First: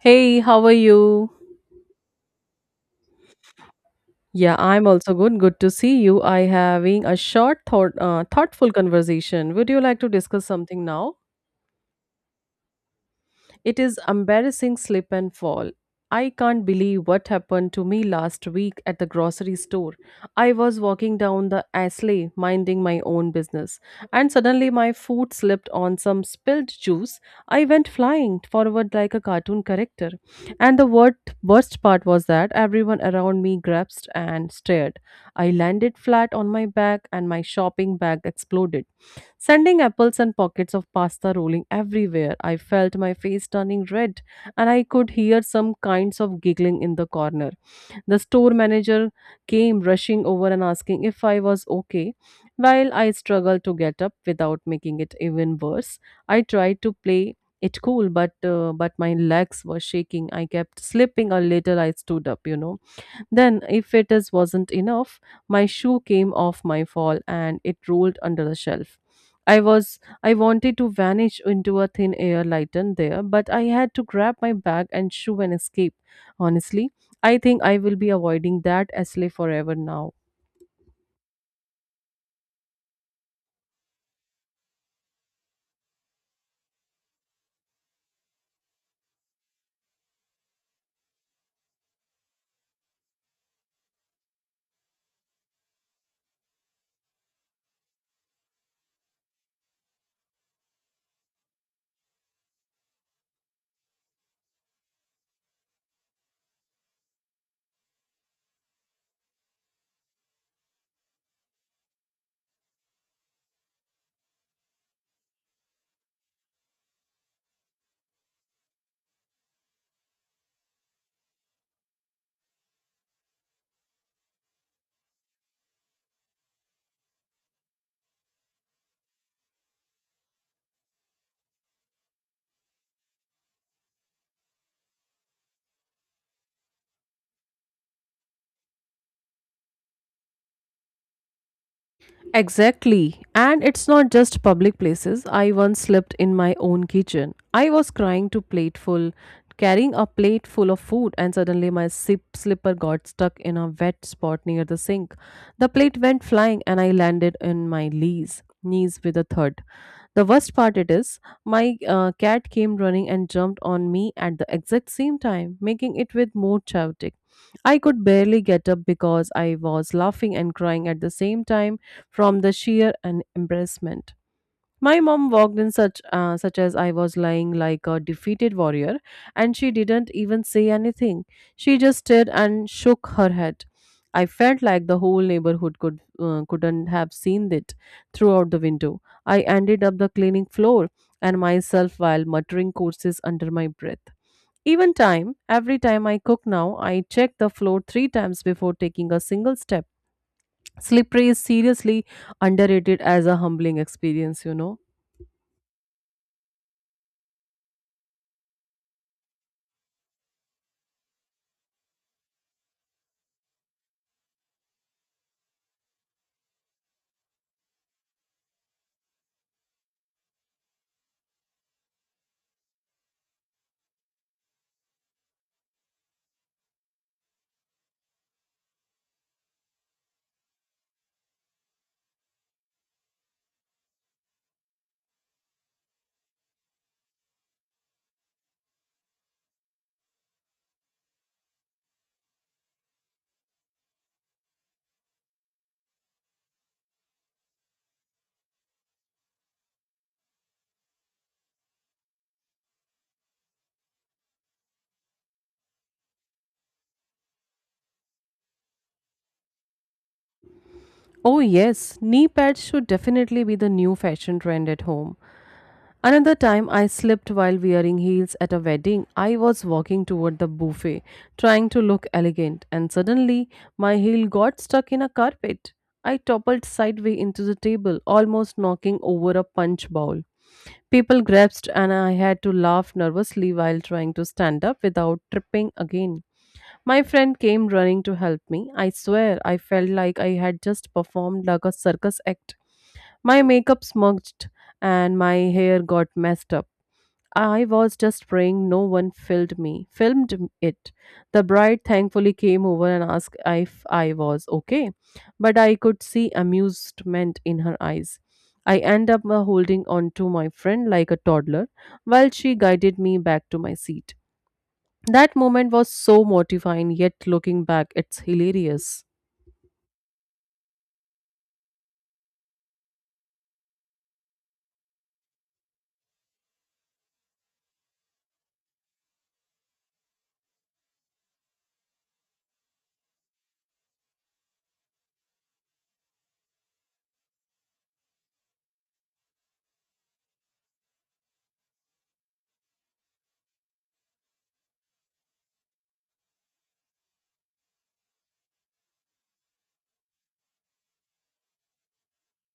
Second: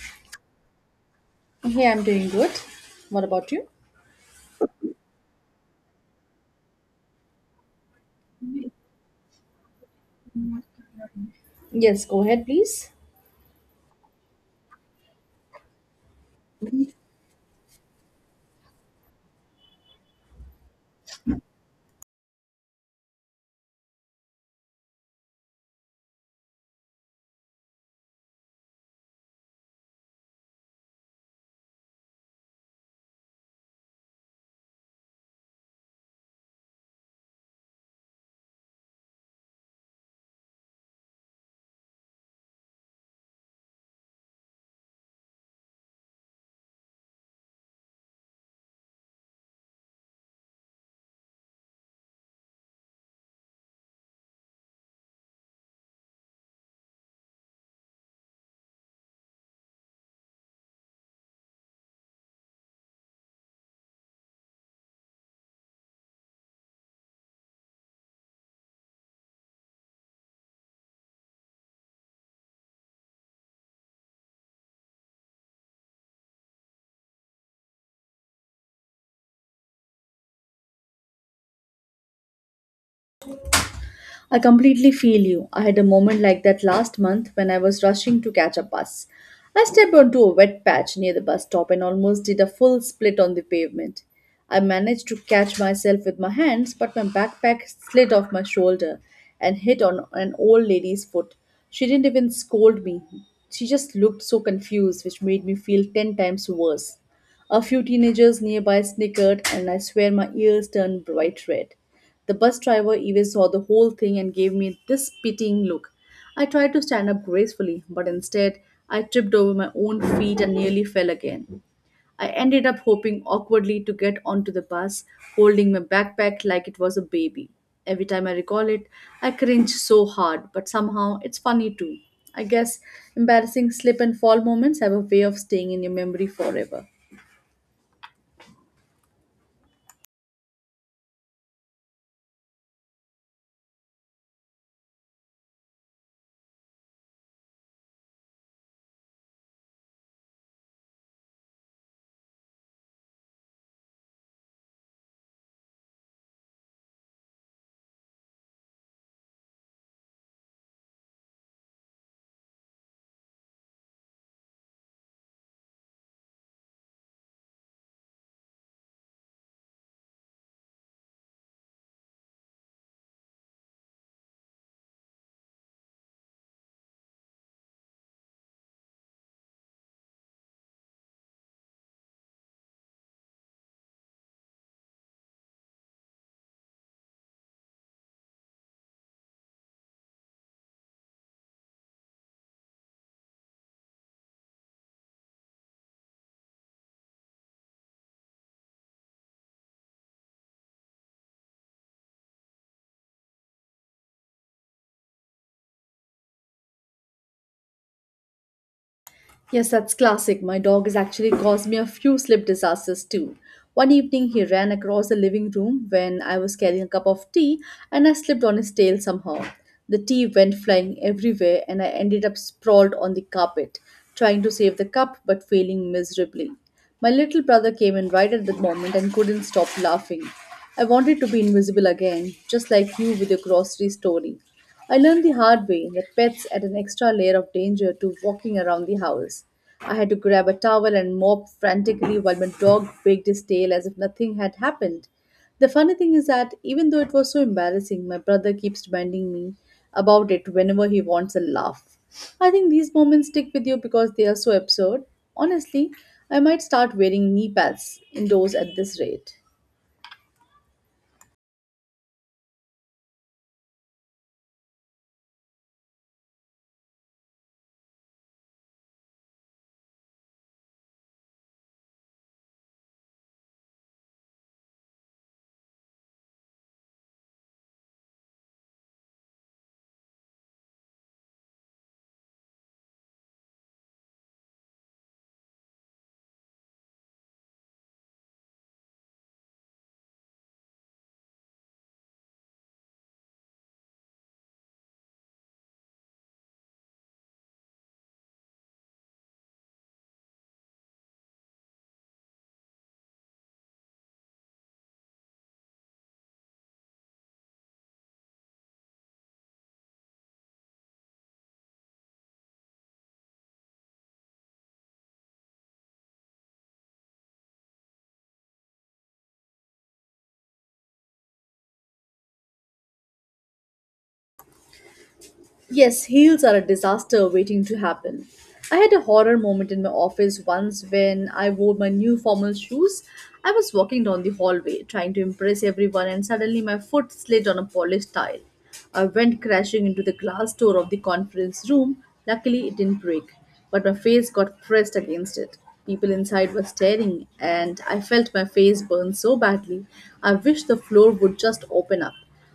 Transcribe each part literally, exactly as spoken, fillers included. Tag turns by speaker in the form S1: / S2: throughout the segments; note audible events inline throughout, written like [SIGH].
S1: Hey, how are you?
S2: Hey, I'm doing good. What about you?
S1: Yeah, I'm also good. Good to see you. I having a short thought uh, thoughtful conversation. Would you like to discuss something now?
S2: Yes, go ahead, please.
S1: It is embarrassing slip and fall. I can't believe what happened to me last week at the grocery store. I was walking down the aisle minding my own business and suddenly my foot slipped on some spilled juice. I went flying forward like a cartoon character. And the word, Worst part was that everyone around me grasped and stared. I landed flat on my back and my shopping bag exploded sending apples and pockets of pasta rolling everywhere. I felt my face turning red, and I could hear some kinds of giggling in the corner. The store manager came rushing over and asking if I was okay. While I struggled to get up without making it even worse, I tried to play it cool but uh, but my legs were shaking, I kept slipping a little, i stood up you know Then, if it is wasn't enough, my shoe came off my fall and it rolled under the shelf. I was I wanted to vanish into a thin air lighten there, but I had to grab my bag and shoe and escape. Honestly, I think I will be avoiding that Ashley forever now.
S2: I completely feel you. I had a moment like that last month when I was rushing to catch a bus. I stepped onto a wet patch near the bus stop and almost did a full split on the pavement. I managed to catch myself with my hands, but my backpack slid off my shoulder and hit on an old lady's foot. She didn't even scold me. She just looked so confused, which made me feel ten times worse. A few teenagers nearby snickered, and I swear my ears turned bright red. The bus driver even saw the whole thing and gave me this pitying look. I tried to stand up gracefully, but instead I tripped over my own feet and nearly fell again. I ended up hoping awkwardly to get onto the bus, holding my backpack like it was a baby. Every time I recall it, I cringe so hard, but somehow it's funny too. I guess embarrassing slip and fall moments have a way of staying in your memory forever.
S1: Exactly. And it's not just public places. I once slept in my own kitchen. I was crying to plateful, Carrying a plate full of food, and suddenly my sip slipper got stuck in a wet spot near the sink. The plate went flying and I landed in my knees, knees with a thud. The worst part it is, my uh, cat came running and jumped on me at the exact same time, making it with more chaotic. I could barely get up because I was laughing and crying at the same time from the sheer and embarrassment. My mom walked in such uh, such as I was lying like a defeated warrior and she didn't even say anything. She just stared and shook her head. I felt like the whole neighborhood could uh, couldn't have seen it throughout the window. I ended up the cleaning floor and myself while muttering curses under my breath. Even time, every time I cook now, I check the floor three times before taking a single step. Slippery is seriously underrated as a humbling experience, you know.
S2: Yes, that's classic. My dog has actually caused me a few slip disasters too. One evening, he ran across the living room when I was carrying a cup of tea and I slipped on his tail somehow. The tea went flying everywhere and I ended up sprawled on the carpet, trying to save the cup but failing miserably. My little brother came in right at that moment and couldn't stop laughing. I wanted to be invisible again, just like you with your grocery story. I learned the hard way that pets add an extra layer of danger to walking around the house. I had to grab a towel and mop frantically while my dog wagged his tail as if nothing had happened. The funny thing is that even though it was so embarrassing, my brother keeps reminding me about it whenever he wants a laugh. I think these moments stick with you because they are so absurd. Honestly, I might start wearing knee pads indoors at this rate.
S1: Oh, yes, knee pads should definitely be the new fashion trend at home. Another time I slipped while wearing heels at a wedding. I was walking toward the buffet, trying to look elegant, and suddenly my heel got stuck in a carpet. I toppled sideways into the table, almost knocking over a punch bowl. People grasped, and I had to laugh nervously while trying to stand up without tripping again. My friend came running to help me. I swear I felt like I had just performed like a circus act. My makeup smudged and my hair got messed up. I was just praying no one filmed me. Filmed m- it. The bride thankfully came over and asked if I was okay, but I could see amusement in her eyes. I end up uh, Holding on to my friend like a toddler while she guided me back to my seat. That moment was so mortifying, yet looking back, it's hilarious.
S2: Yes, heels are a disaster waiting to happen. I had a horror moment in my office once when I wore my new formal shoes. I was walking down the hallway trying to impress everyone, and suddenly my foot slid on a polished tile. I went crashing into the glass door of the conference room. Luckily, it didn't break, but my face got pressed against it. People inside were staring, and I felt my face burn so badly. I wished the floor would just open up.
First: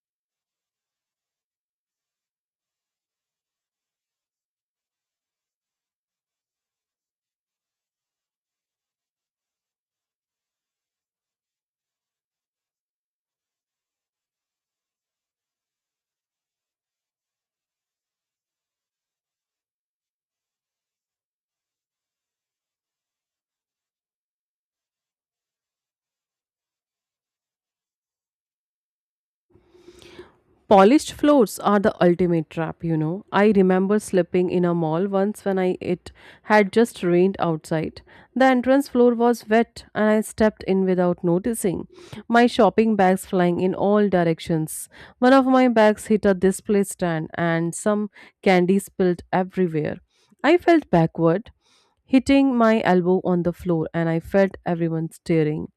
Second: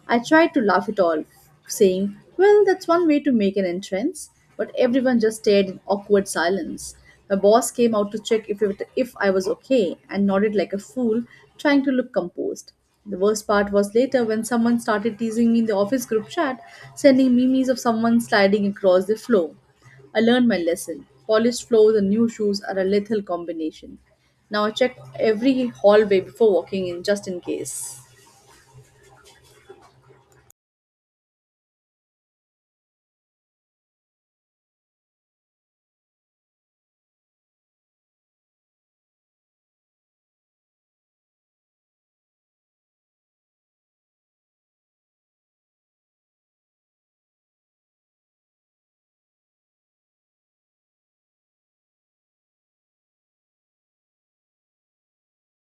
S2: I tried to laugh it all, saying, "Well, that's one way to make an entrance." But everyone just stared in awkward silence. My boss came out to check if, it, if I was okay and nodded like a fool, trying to look composed. The worst part was later when someone started teasing me in the office group chat, sending memes of someone sliding across the floor. I learned my lesson. Polished floors and new shoes are a lethal combination. Now I check every hallway before walking in just in case.
S1: Polished floors are the ultimate trap, you know. I remember slipping in a mall once when I it had just rained outside. The entrance floor was wet and I stepped in without noticing. My shopping bags flying in all directions. One of my bags hit a display stand and some candy spilled everywhere. I felt backward, hitting my elbow on the floor and I felt everyone staring.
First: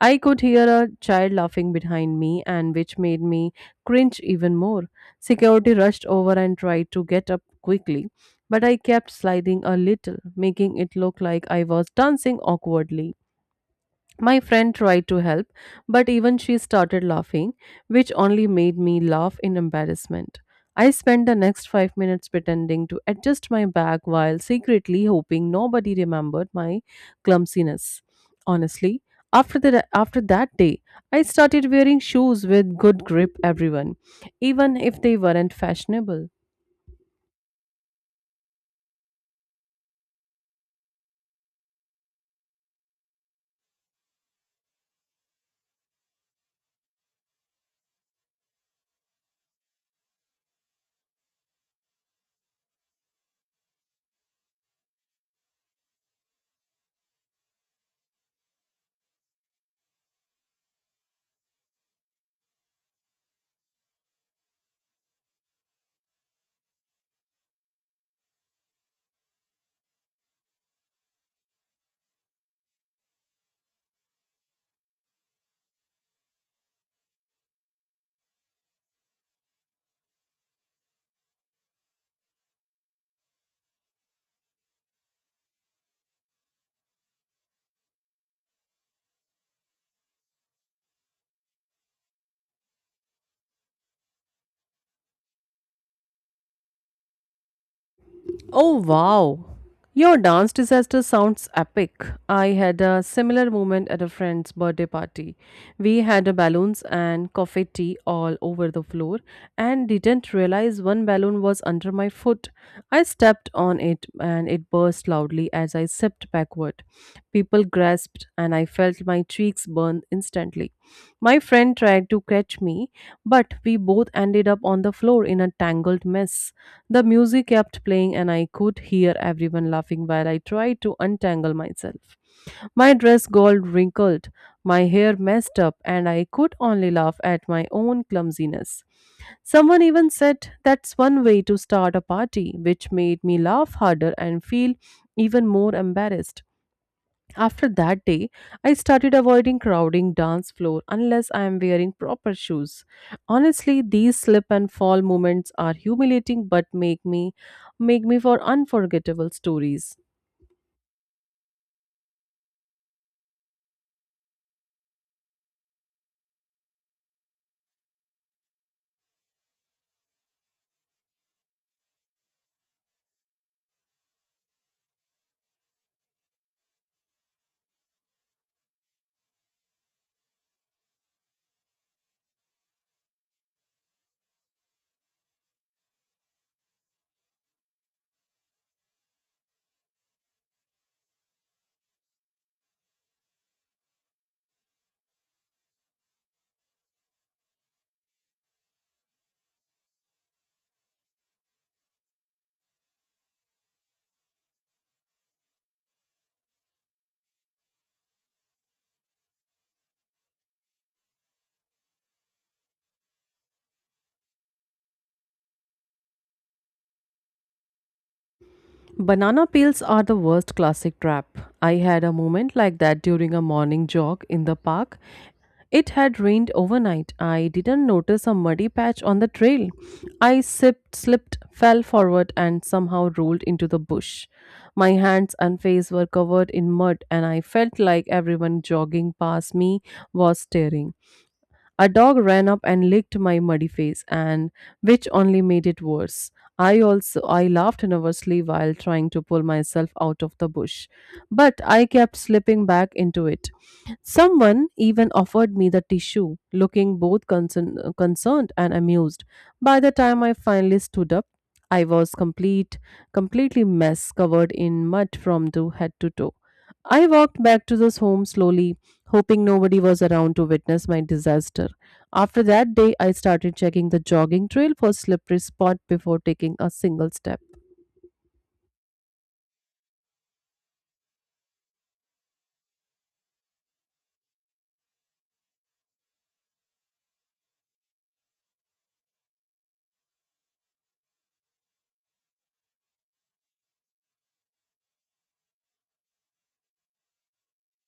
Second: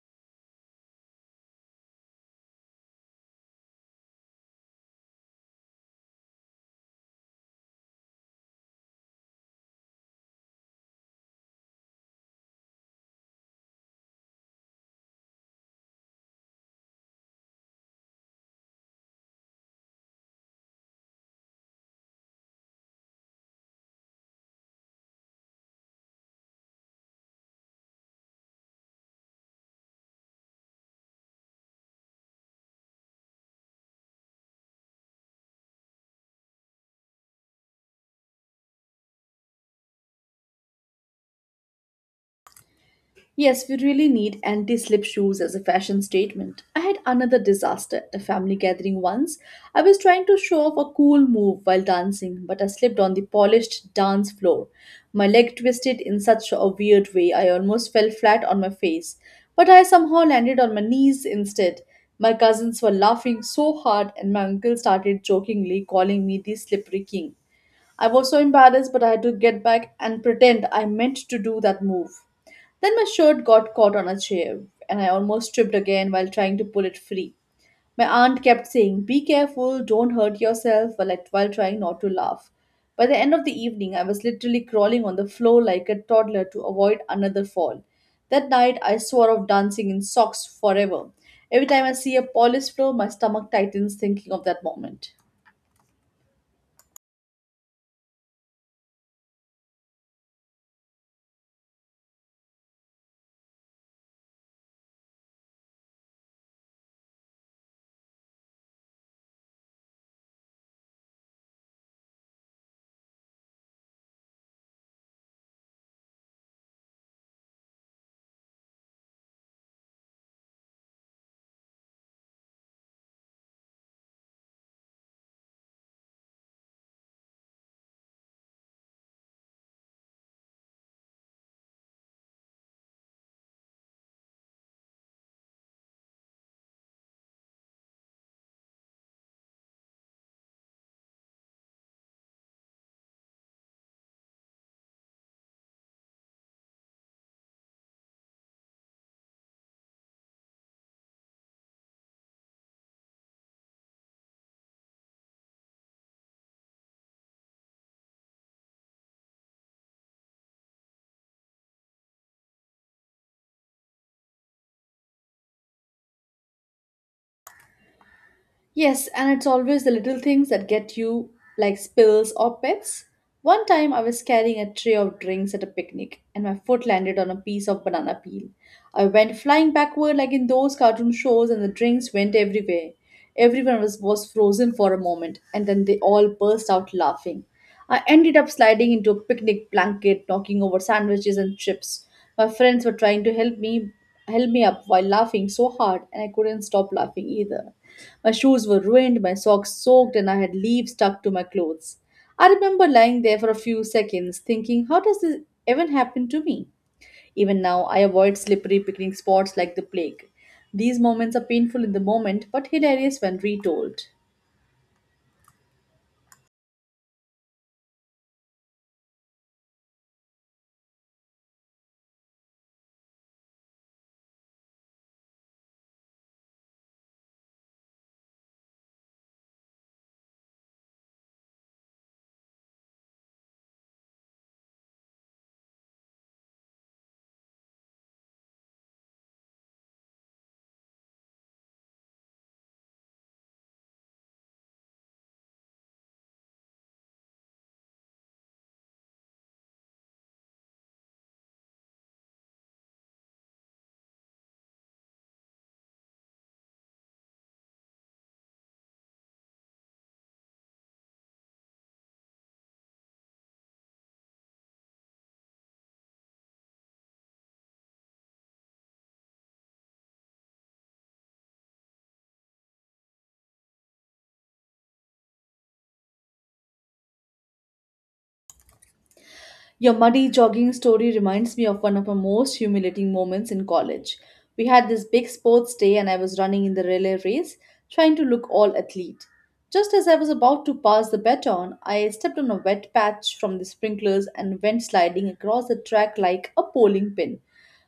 S1: I could hear a child laughing behind me, and which made me cringe even more. Security rushed over and tried to get up quickly, but I kept sliding a little, making it look like I was dancing awkwardly. My friend tried to help, but even she started laughing, which only made me laugh in embarrassment. I spent the next five minutes pretending to adjust my bag while secretly hoping nobody remembered my clumsiness. Honestly, after the, after that day, I started wearing shoes with good grip everyone, even if they weren't fashionable.
S2: Yes, we really need anti slip shoes as a fashion statement. I had another disaster at a family gathering once. I was trying to show off a cool move while dancing, but I slipped on the polished dance floor. My leg twisted in such a weird way, I almost fell flat on my face. But I somehow landed on my knees instead. My cousins were laughing so hard, and my uncle started jokingly calling me the slippery king. I was so embarrassed, but I had to get back and pretend I meant to do that move. Then my shirt got caught on a chair, and I almost tripped again while trying to pull it free. My aunt kept saying, "Be careful, don't hurt yourself," while, I- while trying not to laugh. By the end of the evening, I was literally crawling on the floor like a toddler to avoid another fall. That night, I swore off dancing in socks forever. Every time I see a polished floor, my stomach tightens thinking of that moment.
S1: Oh wow. Your dance disaster sounds epic. I had a similar moment at a friend's birthday party. We had a balloons and confetti all over the floor and didn't realize one balloon was under my foot. I stepped on it and it burst loudly as I stepped backward. People grasped and I felt my cheeks burn instantly. My friend tried to catch me, but we both ended up on the floor in a tangled mess. The music kept playing, and I could hear everyone laughing while I tried to untangle myself. My dress got wrinkled, my hair messed up, and I could only laugh at my own clumsiness. Someone even said that's one way to start a party, which made me laugh harder and feel even more embarrassed. After that day, I started avoiding crowding dance floor unless I am wearing proper shoes. Honestly, these slip and fall moments are humiliating but make me make me for unforgettable stories.
S2: Yes, and it's always the little things that get you, like spills or pets. One time I was carrying a tray of drinks at a picnic and my foot landed on a piece of banana peel. I went flying backward like in those cartoon shows and the drinks went everywhere. Everyone was, was frozen for a moment and then they all burst out laughing. I ended up sliding into a picnic blanket, knocking over sandwiches and chips. My friends were trying to help me help me up while laughing so hard and I couldn't stop laughing either. My shoes were ruined, my socks soaked, and I had leaves stuck to my clothes. I remember lying there for a few seconds thinking, how does this even happen to me? Even now, I avoid slippery picnic spots like the plague. These moments are painful in the moment but hilarious when retold.
S1: Banana peels are the worst classic trap. I had a moment like that during a morning jog in the park. It had rained overnight. I didn't notice a muddy patch on the trail. I sipped, slipped, fell forward, and somehow rolled into the bush. My hands and face were covered in mud, and I felt like everyone jogging past me was staring. A dog ran up and licked my muddy face, and which only made it worse. I also I laughed nervously while trying to pull myself out of the bush, but I kept slipping back into it. Someone even offered me the tissue, looking both concern, concerned and amused. By the time I finally stood up, I was complete completely mess covered in mud from to head to toe. I walked back to this home slowly, hoping nobody was around to witness my disaster. After that day, I started checking the jogging trail for slippery spot before taking a single step.
S2: Your muddy jogging story reminds me of one of my most humiliating moments in college. We had this big sports day, and I was running in the relay race, trying to look all athlete. Just as I was about to pass the baton, I stepped on a wet patch from the sprinklers and went sliding across the track like a bowling pin.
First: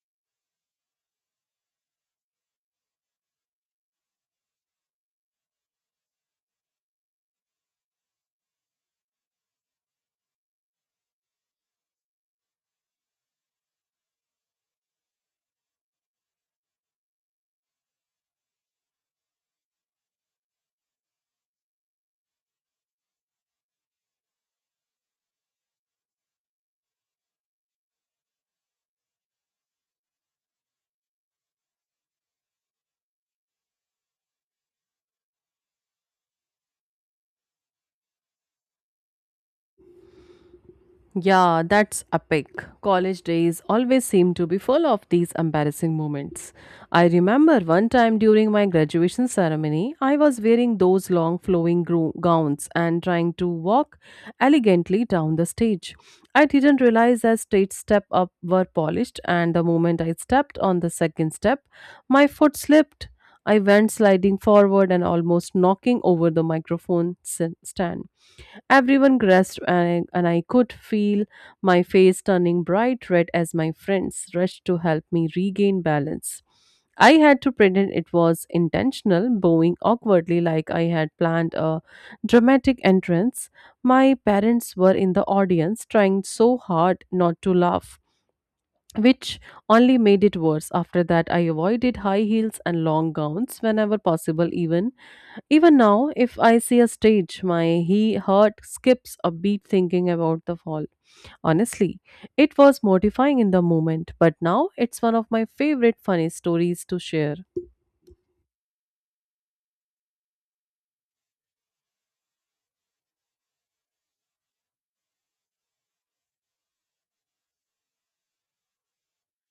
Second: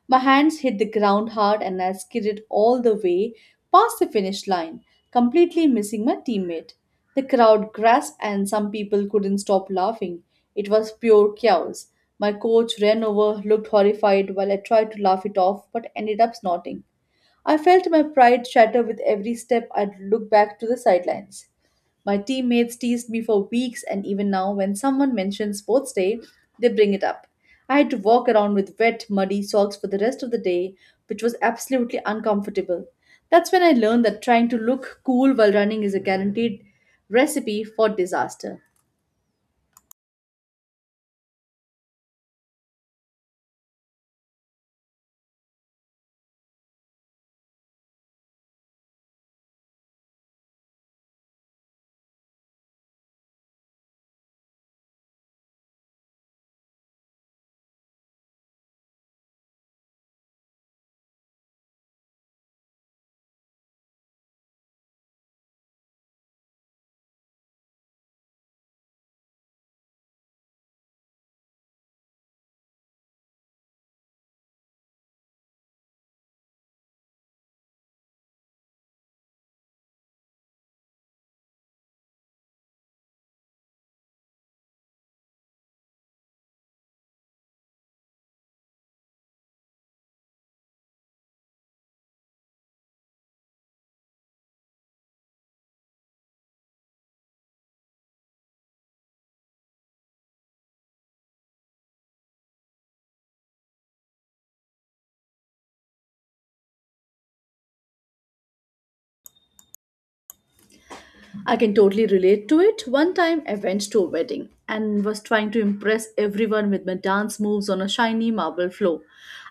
S2: My hands hit the ground hard and I skidded all the way past the finish line, completely missing my teammate. The crowd gasped and some people couldn't stop laughing. It was pure chaos. My coach ran over, looked horrified while I tried to laugh it off but ended up snorting. I felt my pride shatter with every step I looked back to the sidelines. My teammates teased me for weeks, and even now, when someone mentions sports day, they bring it up. I had to walk around with wet, muddy socks for the rest of the day, which was absolutely uncomfortable. That's when I learned that trying to look cool while running is a guaranteed recipe for disaster.
S1: Yeah, that's epic. College days always seem to be full of these embarrassing moments. I remember one time during my graduation ceremony, I was wearing those long flowing gro- gowns and trying to walk elegantly down the stage. I didn't realize that stage step up were polished and the moment I stepped on the second step, my foot slipped. I went sliding forward and almost knocking over the microphone s- stand. Everyone grasped, and I, and I could feel my face turning bright red as my friends rushed to help me regain balance. I had to pretend it was intentional, bowing awkwardly like I had planned a dramatic entrance. My parents were in the audience, trying so hard not to laugh which only made it worse. After that, I avoided high heels and long gowns whenever possible. Even even now, if I see a stage, my he heart skips a beat thinking about the fall. Honestly, it was mortifying in the moment, but now it's one of my favorite funny stories to share.
S2: I can totally relate to it. One time I went to a wedding and was trying to impress everyone with my dance moves on a shiny marble floor.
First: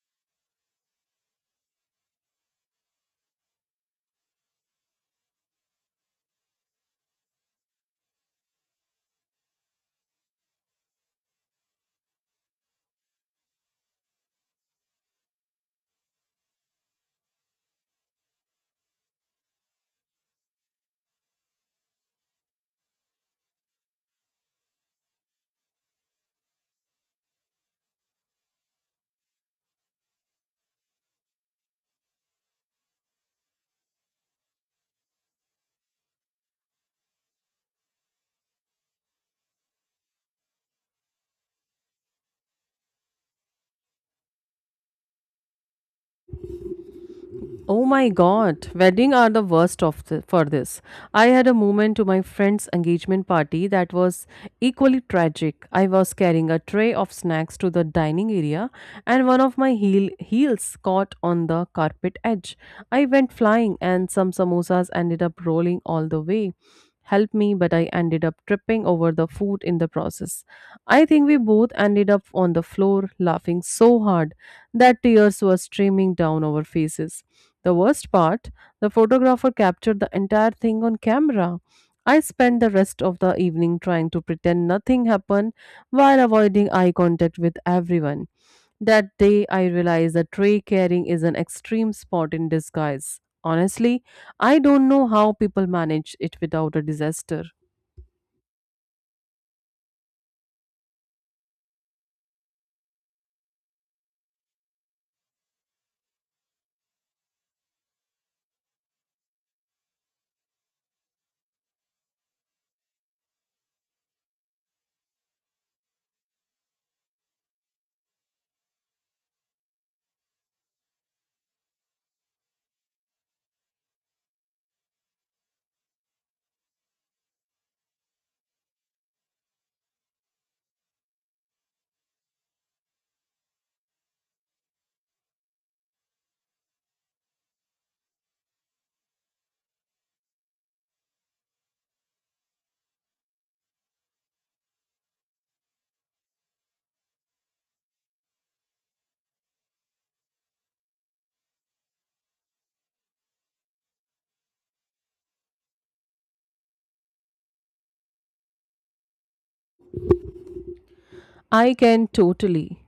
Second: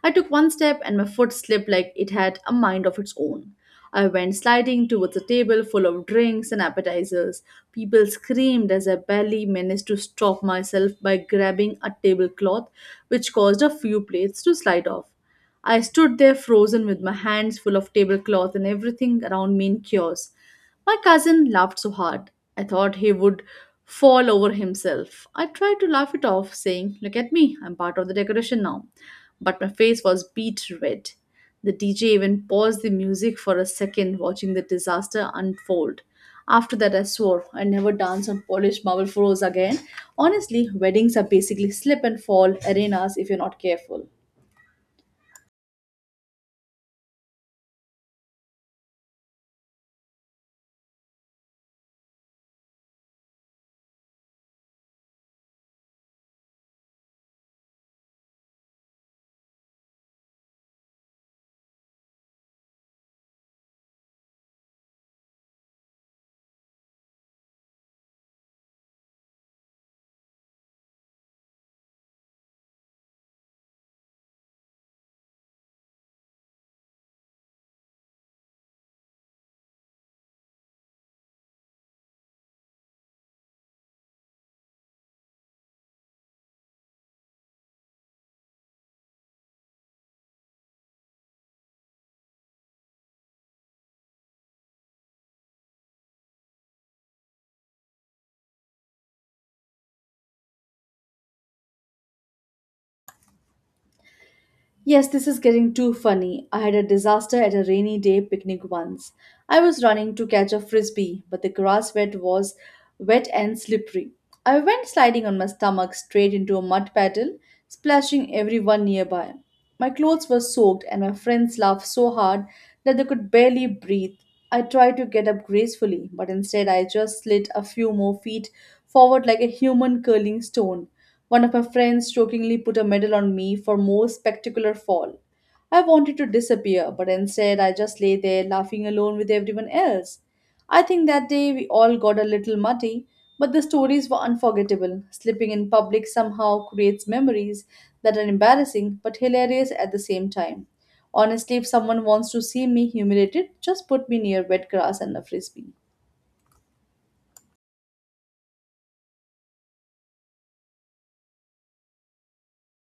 S2: I took one step and my foot slipped like it had a mind of its own. I went sliding towards a table full of drinks and appetizers. People screamed as I barely managed to stop myself by grabbing a tablecloth, which caused a few plates to slide off. I stood there frozen with my hands full of tablecloth and everything around me in chaos. My cousin laughed so hard, I thought he would fall over himself. I tried to laugh it off, saying, "Look at me, I'm part of the decoration now." But my face was beet red. The D J even paused the music for a second, watching the disaster unfold. After that, I swore I never dance on polished marble floors again. Honestly, weddings are basically slip and fall arenas if you're not careful.
S1: Oh my god, wedding are the worst of the, for this. I had a moment to my friend's engagement party that was equally tragic. I was carrying a tray of snacks to the dining area and one of my heel, heels caught on the carpet edge. I went flying and some samosas ended up rolling all the way. Help me, but I ended up tripping over the food in the process. I think we both ended up on the floor laughing so hard that tears were streaming down our faces. The worst part, the photographer captured the entire thing on camera. I spent the rest of the evening trying to pretend nothing happened while avoiding eye contact with everyone. That day, I realized that tray carrying is an extreme sport in disguise. Honestly, I don't know how people manage it without a disaster.
S2: Yes, this is getting too funny. I had a disaster at a rainy day picnic once. I was running to catch a frisbee, but the grass bed was wet and slippery. I went sliding on my stomach straight into a mud puddle, splashing everyone nearby. My clothes were soaked, and my friends laughed so hard that they could barely breathe. I tried to get up gracefully, but instead I just slid a few more feet forward like a human curling stone. One of my friends jokingly put a medal on me for most spectacular fall. I wanted to disappear, but instead I just lay there laughing alone with everyone else. I think that day we all got a little muddy, but the stories were unforgettable. Slipping in public somehow creates memories that are embarrassing but hilarious at the same time. Honestly, if someone wants to see me humiliated, just put me near wet grass and a frisbee.
S1: I can totally.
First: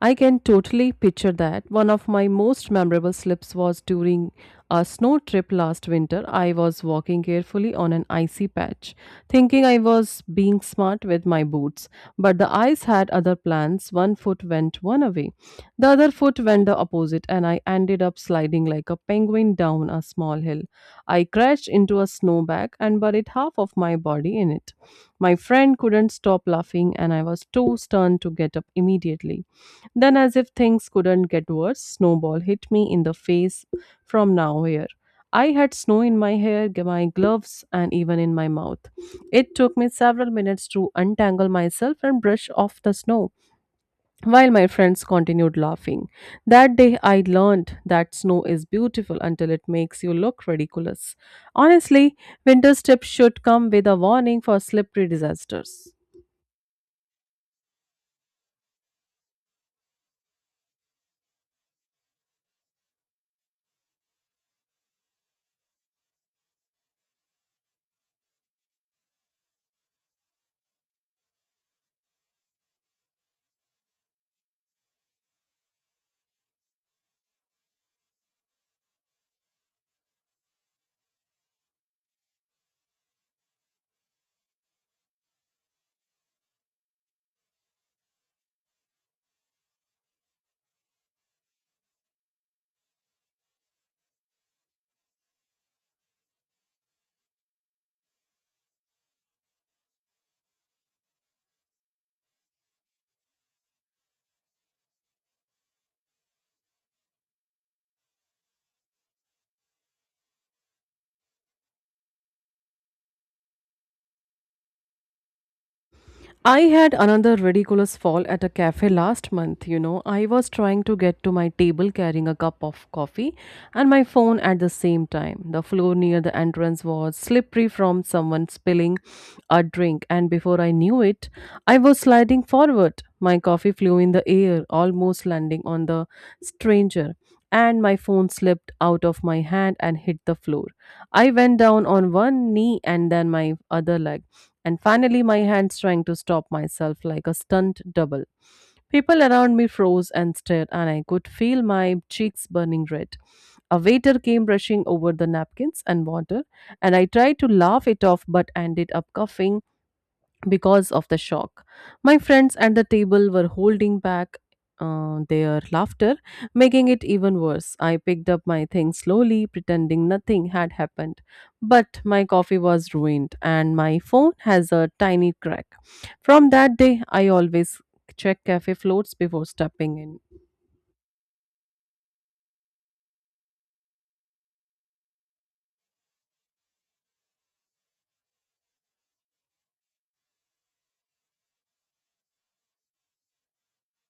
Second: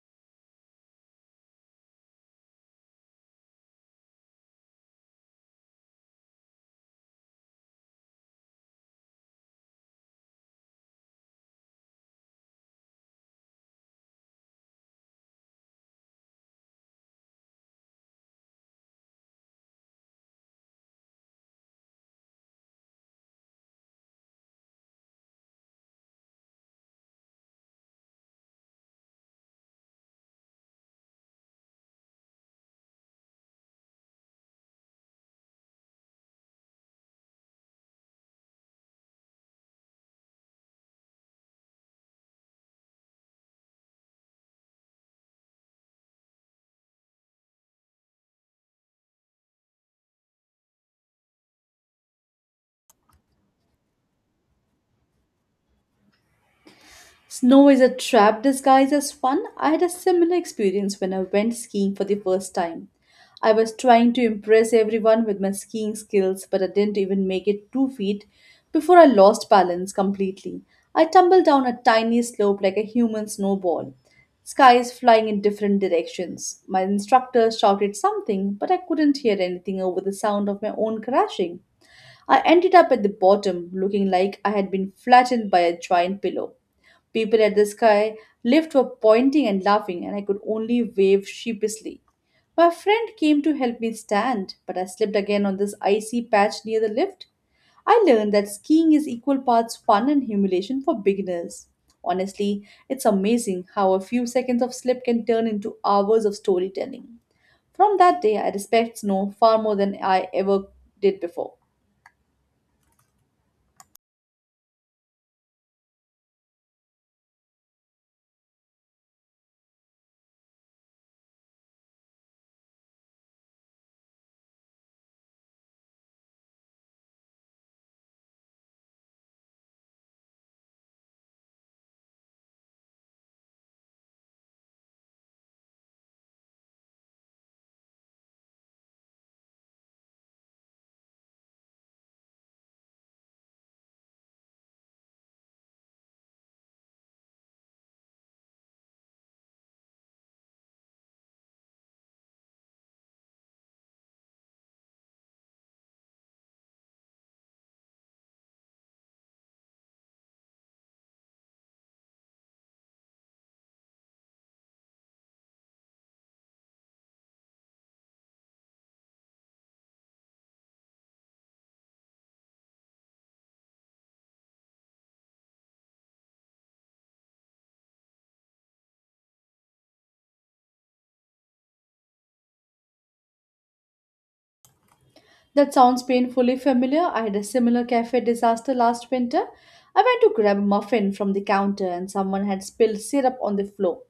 S1: I can totally picture that. One of my most memorable slips was during a snow trip last winter. I was walking carefully on an icy patch, thinking I was being smart with my boots. But the ice had other plans. One foot went one way, the other foot went the opposite, and I ended up sliding like a penguin down a small hill. I crashed into a snowbank and buried half of my body in it. My friend couldn't stop laughing, and I was too stunned to get up immediately. Then, as if things couldn't get worse, snowball hit me in the face from nowhere. I had snow in my hair, g- my gloves, and even in my mouth. It took me several minutes to untangle myself and brush off the snow, while my friends continued laughing. That day, I learned that snow is beautiful until it makes you look ridiculous. Honestly, winter tips should come with a warning for slippery disasters.
S2: Snow is a trap disguised as fun. I had a similar experience when I went skiing for the first time. I was trying to impress everyone with my skiing skills, but I didn't even make it two feet before I lost balance completely. I tumbled down a tiny slope like a human snowball. Skies flying in different directions. My instructor shouted something, but I couldn't hear anything over the sound of my own crashing. I ended up at the bottom, looking like I had been flattened by a giant pillow. People at the sky lift were pointing and laughing, and I could only wave sheepishly. My friend came to help me stand, but I slipped again on this icy patch near the lift. I learned that skiing is equal parts fun and humiliation for beginners. Honestly, it's amazing how a few seconds of slip can turn into hours of storytelling. From that day, I respect snow far more than I ever did before.
S1: I had another ridiculous fall at a cafe last month. You know, I was trying to get to my table carrying a cup of coffee and my phone at the same time. The floor near the entrance was slippery from someone spilling a drink, and before I knew it, I was sliding forward. My coffee flew in the air, almost landing on the stranger, and my phone slipped out of my hand and hit the floor. I went down on one knee and then my other leg and finally my hands trying to stop myself like a stunt double. People around me froze and stared, and I could feel my cheeks burning red. A waiter came rushing over the napkins and water, and I tried to laugh it off but ended up coughing because of the shock. My friends at the table were holding back uh, their laughter, making it even worse. I picked up my things slowly, pretending nothing had happened. But my coffee was ruined, and my phone has a tiny crack. From that day, I always check cafe floats before stepping in.
S2: That sounds painfully familiar. I had a similar cafe disaster last winter. I went to grab a muffin from the counter and someone had spilled syrup on the floor.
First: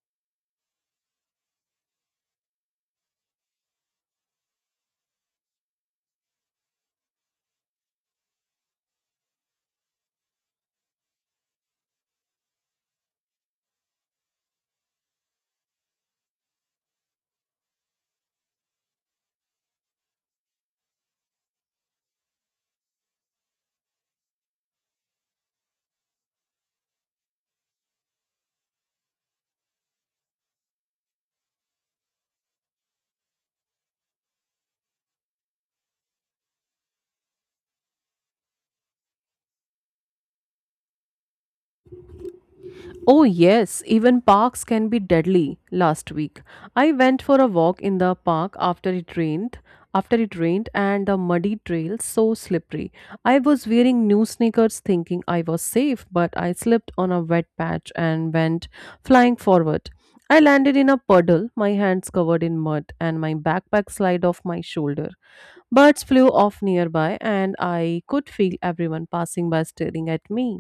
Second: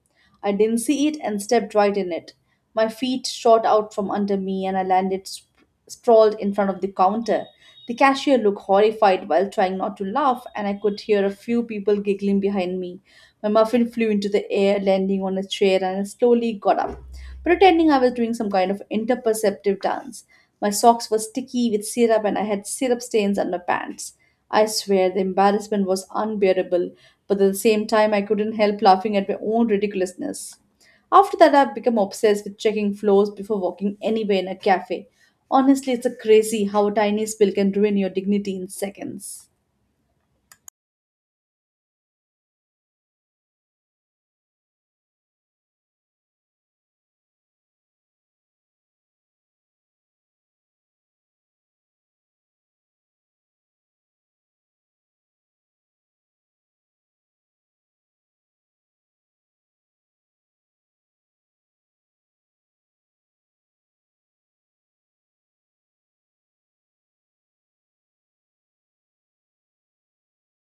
S2: I didn't see it and stepped right in it. My feet shot out from under me and I landed sp- sprawled in front of the counter. The cashier looked horrified while trying not to laugh, and I could hear a few people giggling behind me. My muffin flew into the air, landing on a chair, and I slowly got up, pretending I was doing some kind of interperceptive dance. My socks were sticky with syrup, and I had syrup stains on my pants. I swear the embarrassment was unbearable, but at the same time, I couldn't help laughing at my own ridiculousness. After that, I've become obsessed with checking floors before walking anywhere in a cafe. Honestly, it's a crazy how a tiny spill can ruin your dignity in seconds.
S1: Oh, yes, even parks can be deadly. Last week, I went for a walk in the park after it rained. After it rained and the muddy trail so slippery. I was wearing new sneakers thinking I was safe, but I slipped on a wet patch and went flying forward. I landed in a puddle, my hands covered in mud and my backpack slid off my shoulder. Birds flew off nearby and I could feel everyone passing by staring at me.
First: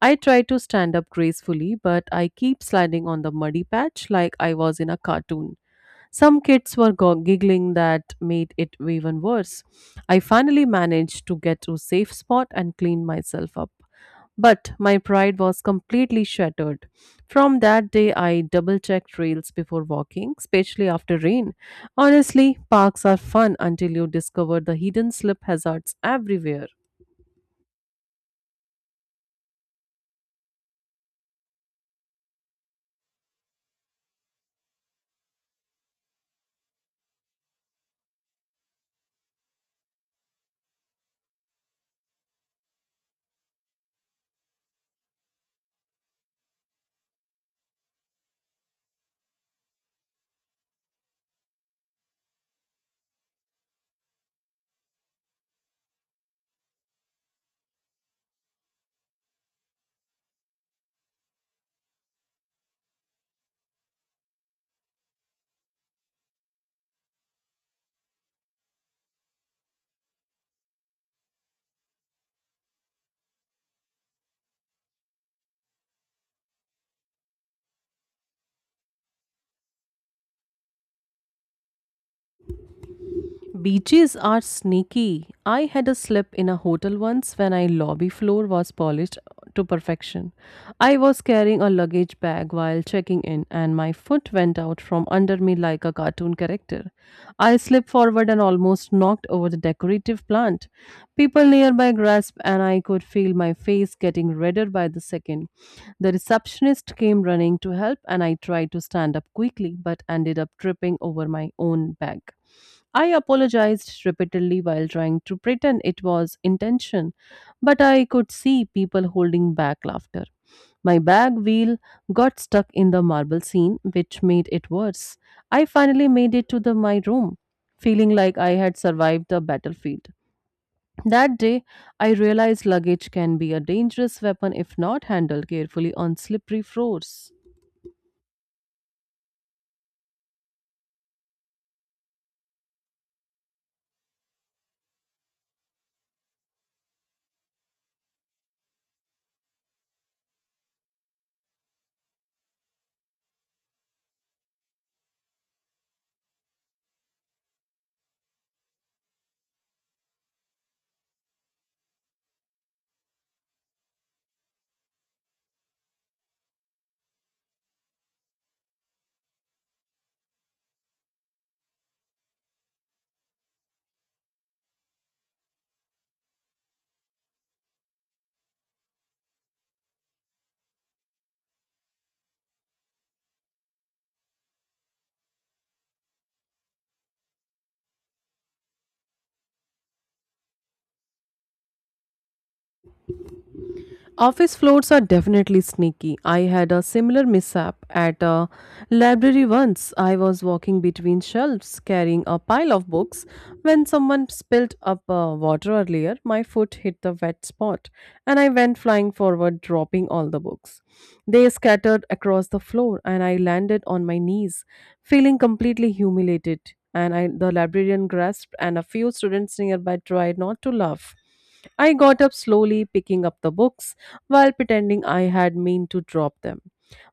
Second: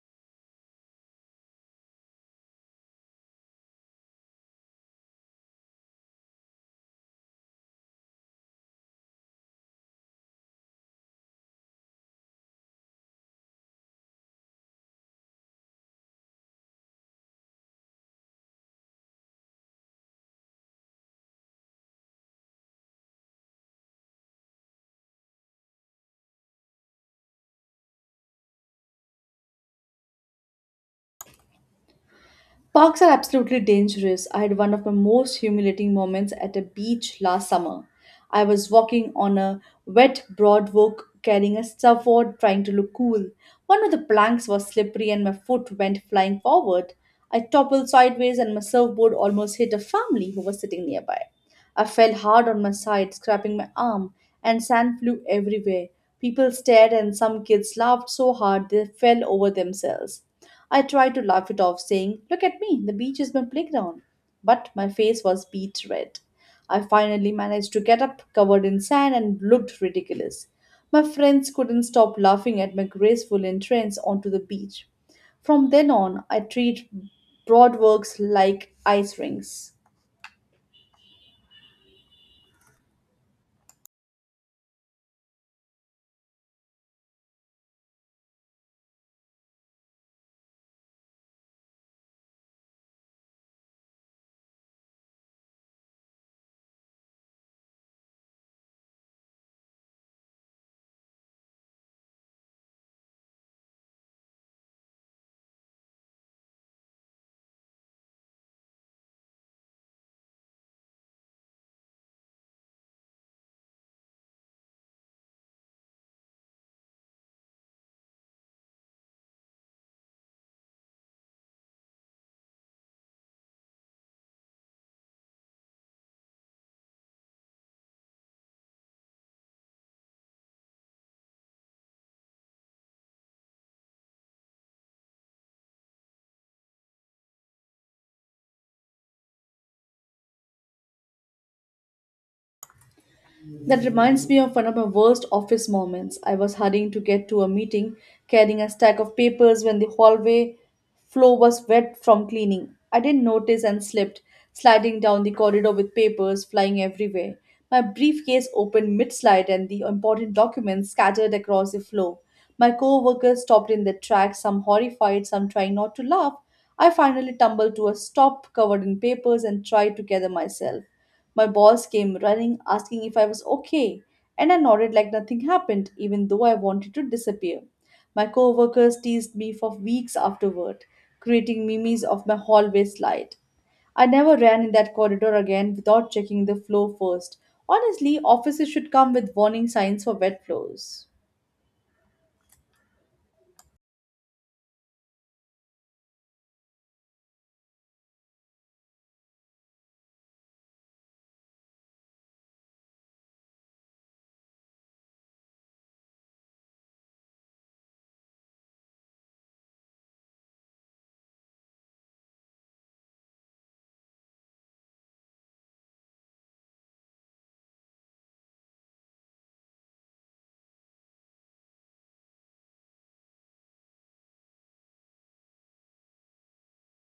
S1: I try to stand up gracefully, but I keep sliding on the muddy patch like I was in a cartoon. Some kids were go- giggling that made it even worse. I finally managed to get to a safe spot and clean myself up. But my pride was completely shattered. From that day, I double checked trails before walking, especially after rain. Honestly, parks are fun until you discover the hidden slip hazards everywhere.
S2: Parks are absolutely dangerous. I had one of my most humiliating moments at a beach last summer. I was walking on a wet, broad walk carrying a surfboard trying to look cool. One of the planks was slippery and my foot went flying forward. I toppled sideways and my surfboard almost hit a family who was sitting nearby. I fell hard on my side, scraping my arm, and sand flew everywhere. People stared and some kids laughed so hard they fell over themselves. I tried to laugh it off, saying, "Look at me, the beach is my playground." But my face was beet red. I finally managed to get up, covered in sand, and looked ridiculous. My friends couldn't stop laughing at my graceful entrance onto the beach. From then on, I treat broad works like ice rings.
S1: Beaches are sneaky. I had a slip in a hotel once when I lobby floor was polished to perfection. I was carrying a luggage bag while checking in, and my foot went out from under me like a cartoon character. I slipped forward and almost knocked over the decorative plant. People nearby grasped, and I could feel my face getting redder by the second. The receptionist came running to help, and I tried to stand up quickly but ended up tripping over my own bag. I apologized repeatedly while trying to pretend it was intention, but I could see people holding back laughter. My bag wheel got stuck in the marble scene, which made it worse. I finally made it to the, my room, feeling like I had survived the battlefield. That day, I realized luggage can be a dangerous weapon if not handled carefully on slippery floors.
S2: That reminds me of one of my worst office moments. I was hurrying to get to a meeting, carrying a stack of papers when the hallway floor was wet from cleaning. I didn't notice and slipped, sliding down the corridor with papers flying everywhere. My briefcase opened mid slide and the important documents scattered across the floor. My co workers stopped in their tracks, some horrified, some trying not to laugh. I finally tumbled to a stop covered in papers and tried to gather myself. My boss came running, asking if I was okay, and I nodded like nothing happened, even though I wanted to disappear. My coworkers teased me for weeks afterward, creating memes of my hallway slide. I never ran in that corridor again without checking the floor first. Honestly, offices should come with warning signs for wet floors.
S1: Office floors are definitely sneaky. I had a similar mishap at a library once. I was walking between shelves carrying a pile of books when someone spilled up uh, water earlier. My foot hit the wet spot and I went flying forward, dropping all the books. They scattered across the floor and I landed on my knees, feeling completely humiliated. And I, the librarian grasped, and a few students nearby tried not to laugh. I got up slowly, picking up the books while pretending I had meant to drop them.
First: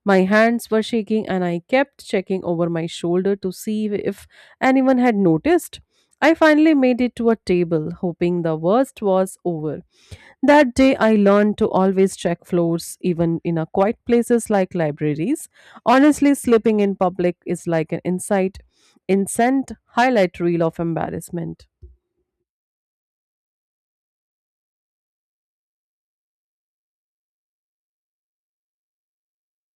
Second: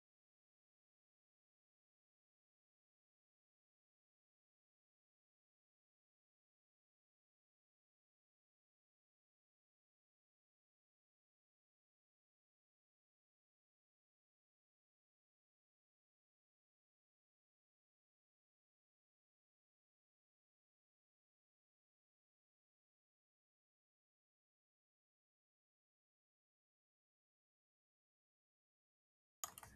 S1: My hands were shaking, and I kept checking over my shoulder to see if anyone had noticed. I finally made it to a table, hoping the worst was over. That day, I learned to always check floors, even in a quiet places like libraries. Honestly, sleeping in public is like an insight, incent highlight reel of embarrassment.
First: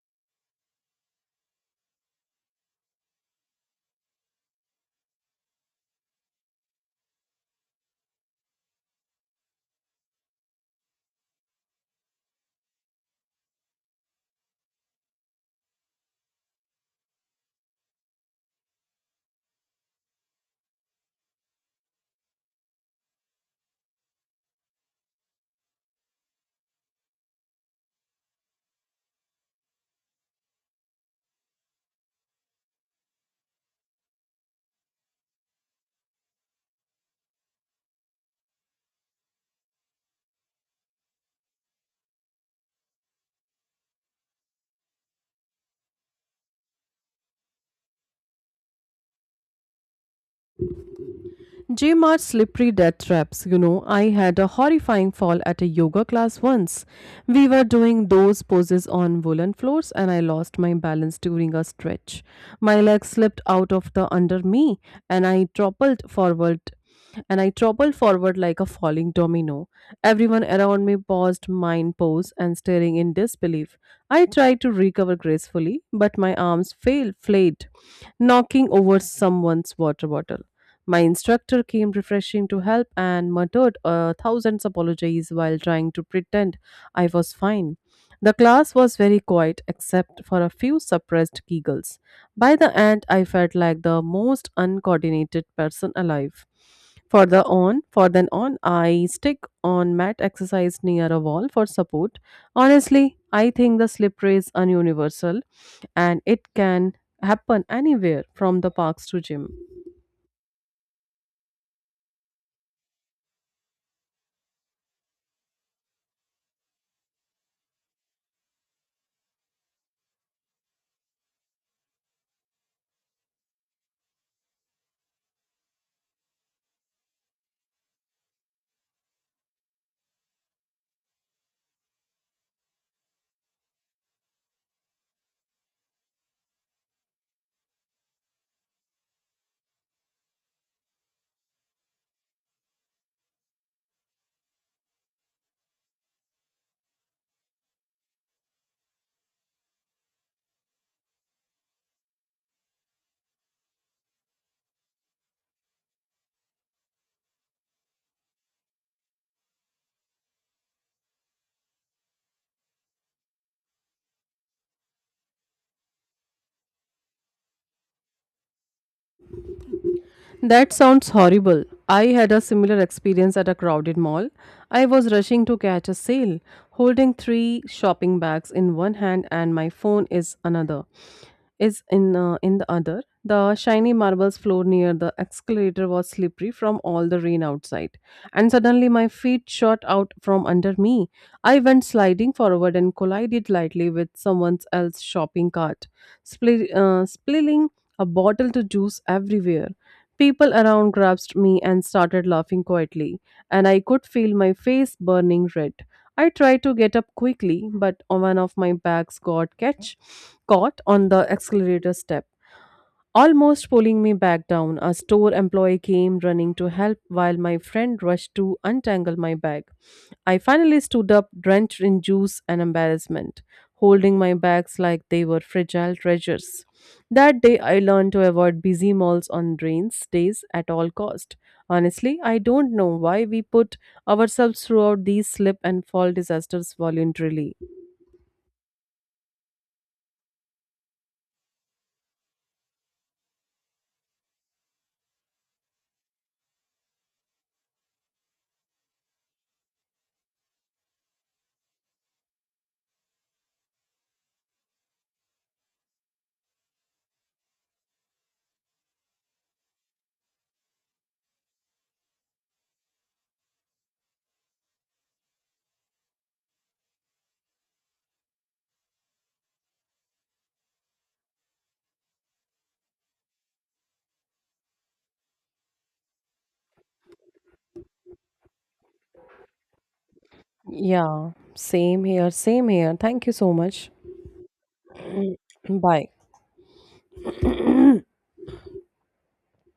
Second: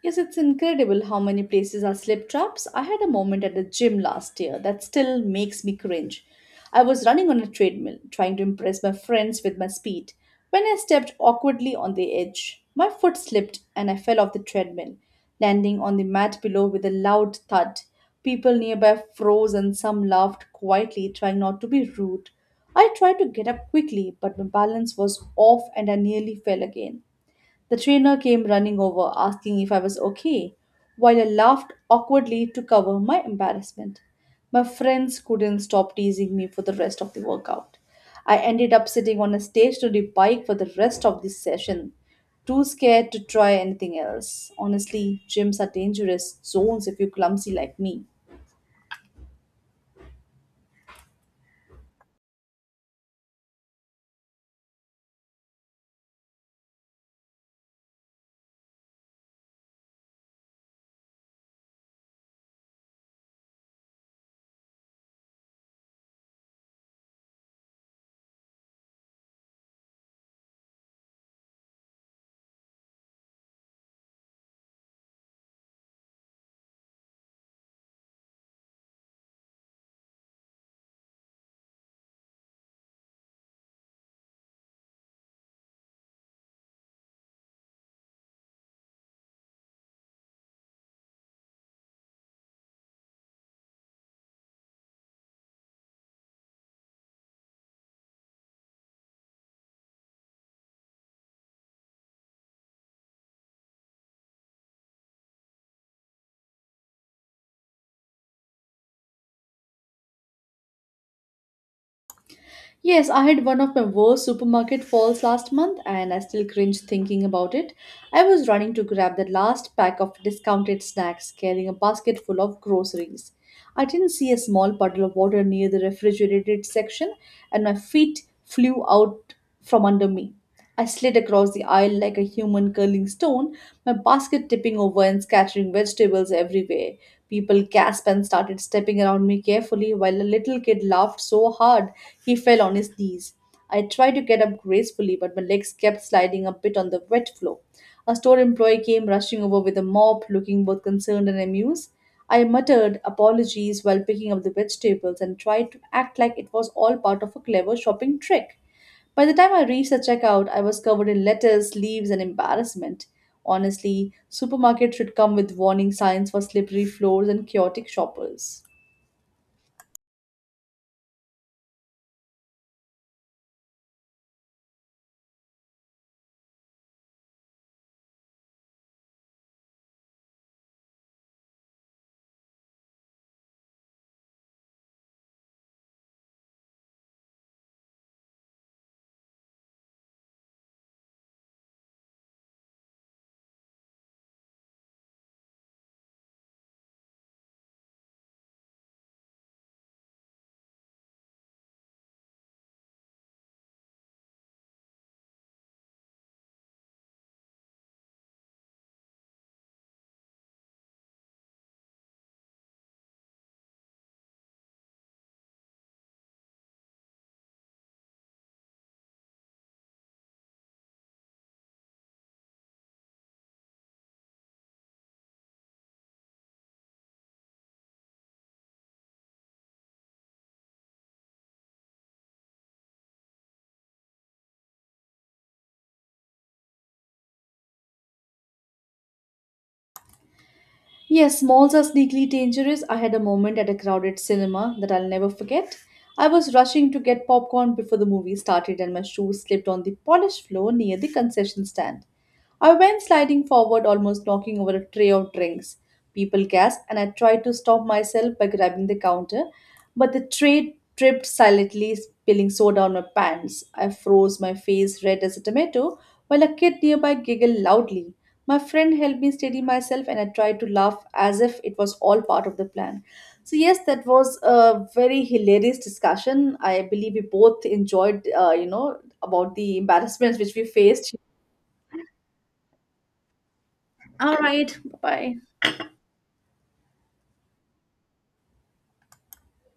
S2: Yes, it's incredible how many places are slip traps. I had a moment at the gym last year that still makes me cringe. I was running on a treadmill, trying to impress my friends with my speed, when I stepped awkwardly on the edge. My foot slipped and I fell off the treadmill, landing on the mat below with a loud thud. People nearby froze and some laughed quietly, trying not to be rude. I tried to get up quickly, but my balance was off and I nearly fell again. The trainer came running over, asking if I was okay, while I laughed awkwardly to cover my embarrassment. My friends couldn't stop teasing me for the rest of the workout. I ended up sitting on a stationary bike for the rest of the session, too scared to try anything else. Honestly, gyms are dangerous zones if you're clumsy like me.
S1: Gym are slippery death traps. You know, I had a horrifying fall at a yoga class once. We were doing those poses on woolen floors and I lost my balance during a stretch. My leg slipped out of the under me and I toppled forward and I toppled forward like a falling domino. Everyone around me paused mind pose and staring in disbelief. I tried to recover gracefully, but my arms failed, flayed, knocking over someone's water bottle. My instructor came refreshing to help and muttered a thousand apologies while trying to pretend I was fine. The class was very quiet except for a few suppressed giggles. By the end, I felt like the most uncoordinated person alive. For the on, for then on, I stick on mat exercise near a wall for support. Honestly, I think the slip race is universal, and it can happen anywhere from the parks to gym.
S2: Yes, I had one of my worst supermarket falls last month and I still cringe thinking about it. I was running to grab the last pack of discounted snacks carrying a basket full of groceries. I didn't see a small puddle of water near the refrigerated section and my feet flew out from under me. I slid across the aisle like a human curling stone, my basket tipping over and scattering vegetables everywhere. People gasped and started stepping around me carefully while a little kid laughed so hard he fell on his knees. I tried to get up gracefully, but my legs kept sliding a bit on the wet floor. A store employee came rushing over with a mop, looking both concerned and amused. I muttered apologies while picking up the vegetables and tried to act like it was all part of a clever shopping trick. By the time I reached the checkout, I was covered in lettuce, leaves, and embarrassment. Honestly, supermarkets should come with warning signs for slippery floors and chaotic shoppers.
S1: That sounds horrible. I had a similar experience at a crowded mall. I was rushing to catch a sale, holding three shopping bags in one hand and my phone is another is in uh, in the other. The shiny marbles floor near the escalator was slippery from all the rain outside, and suddenly my feet shot out from under me. I went sliding forward and collided lightly with someone else's shopping cart, spli- uh, spilling a bottle to juice everywhere. People around grasped me and started laughing quietly, and I could feel my face burning red. I tried to get up quickly, but one of my bags got catch caught on the accelerator step. Almost pulling me back down, a store employee came running to help while my friend rushed to untangle my bag. I finally stood up, drenched in juice and embarrassment, holding my bags like they were fragile treasures. That day I learned to avoid busy malls on rains days at all cost. Honestly, I don't know why we put ourselves throughout these slip and fall disasters voluntarily.
S2: Yes, malls are sneakily dangerous. I had a moment at a crowded cinema that I'll never forget. I was rushing to get popcorn before the movie started, and my shoe slipped on the polished floor near the concession stand. I went sliding forward, almost knocking over a tray of drinks. People gasped, and I tried to stop myself by grabbing the counter, but the tray tripped silently, spilling soda on my pants. I froze, my face red as a tomato, while a kid nearby giggled loudly. My friend helped me steady myself, and I tried to laugh as if it was all part of the plan. So, yes, that was a very hilarious discussion. I believe we both enjoyed, uh, you know, about the embarrassments which we faced.
S1: Yeah, same here, same here. Thank you so much.
S2: All right. Bye.
S1: [CLEARS THROAT] Bye.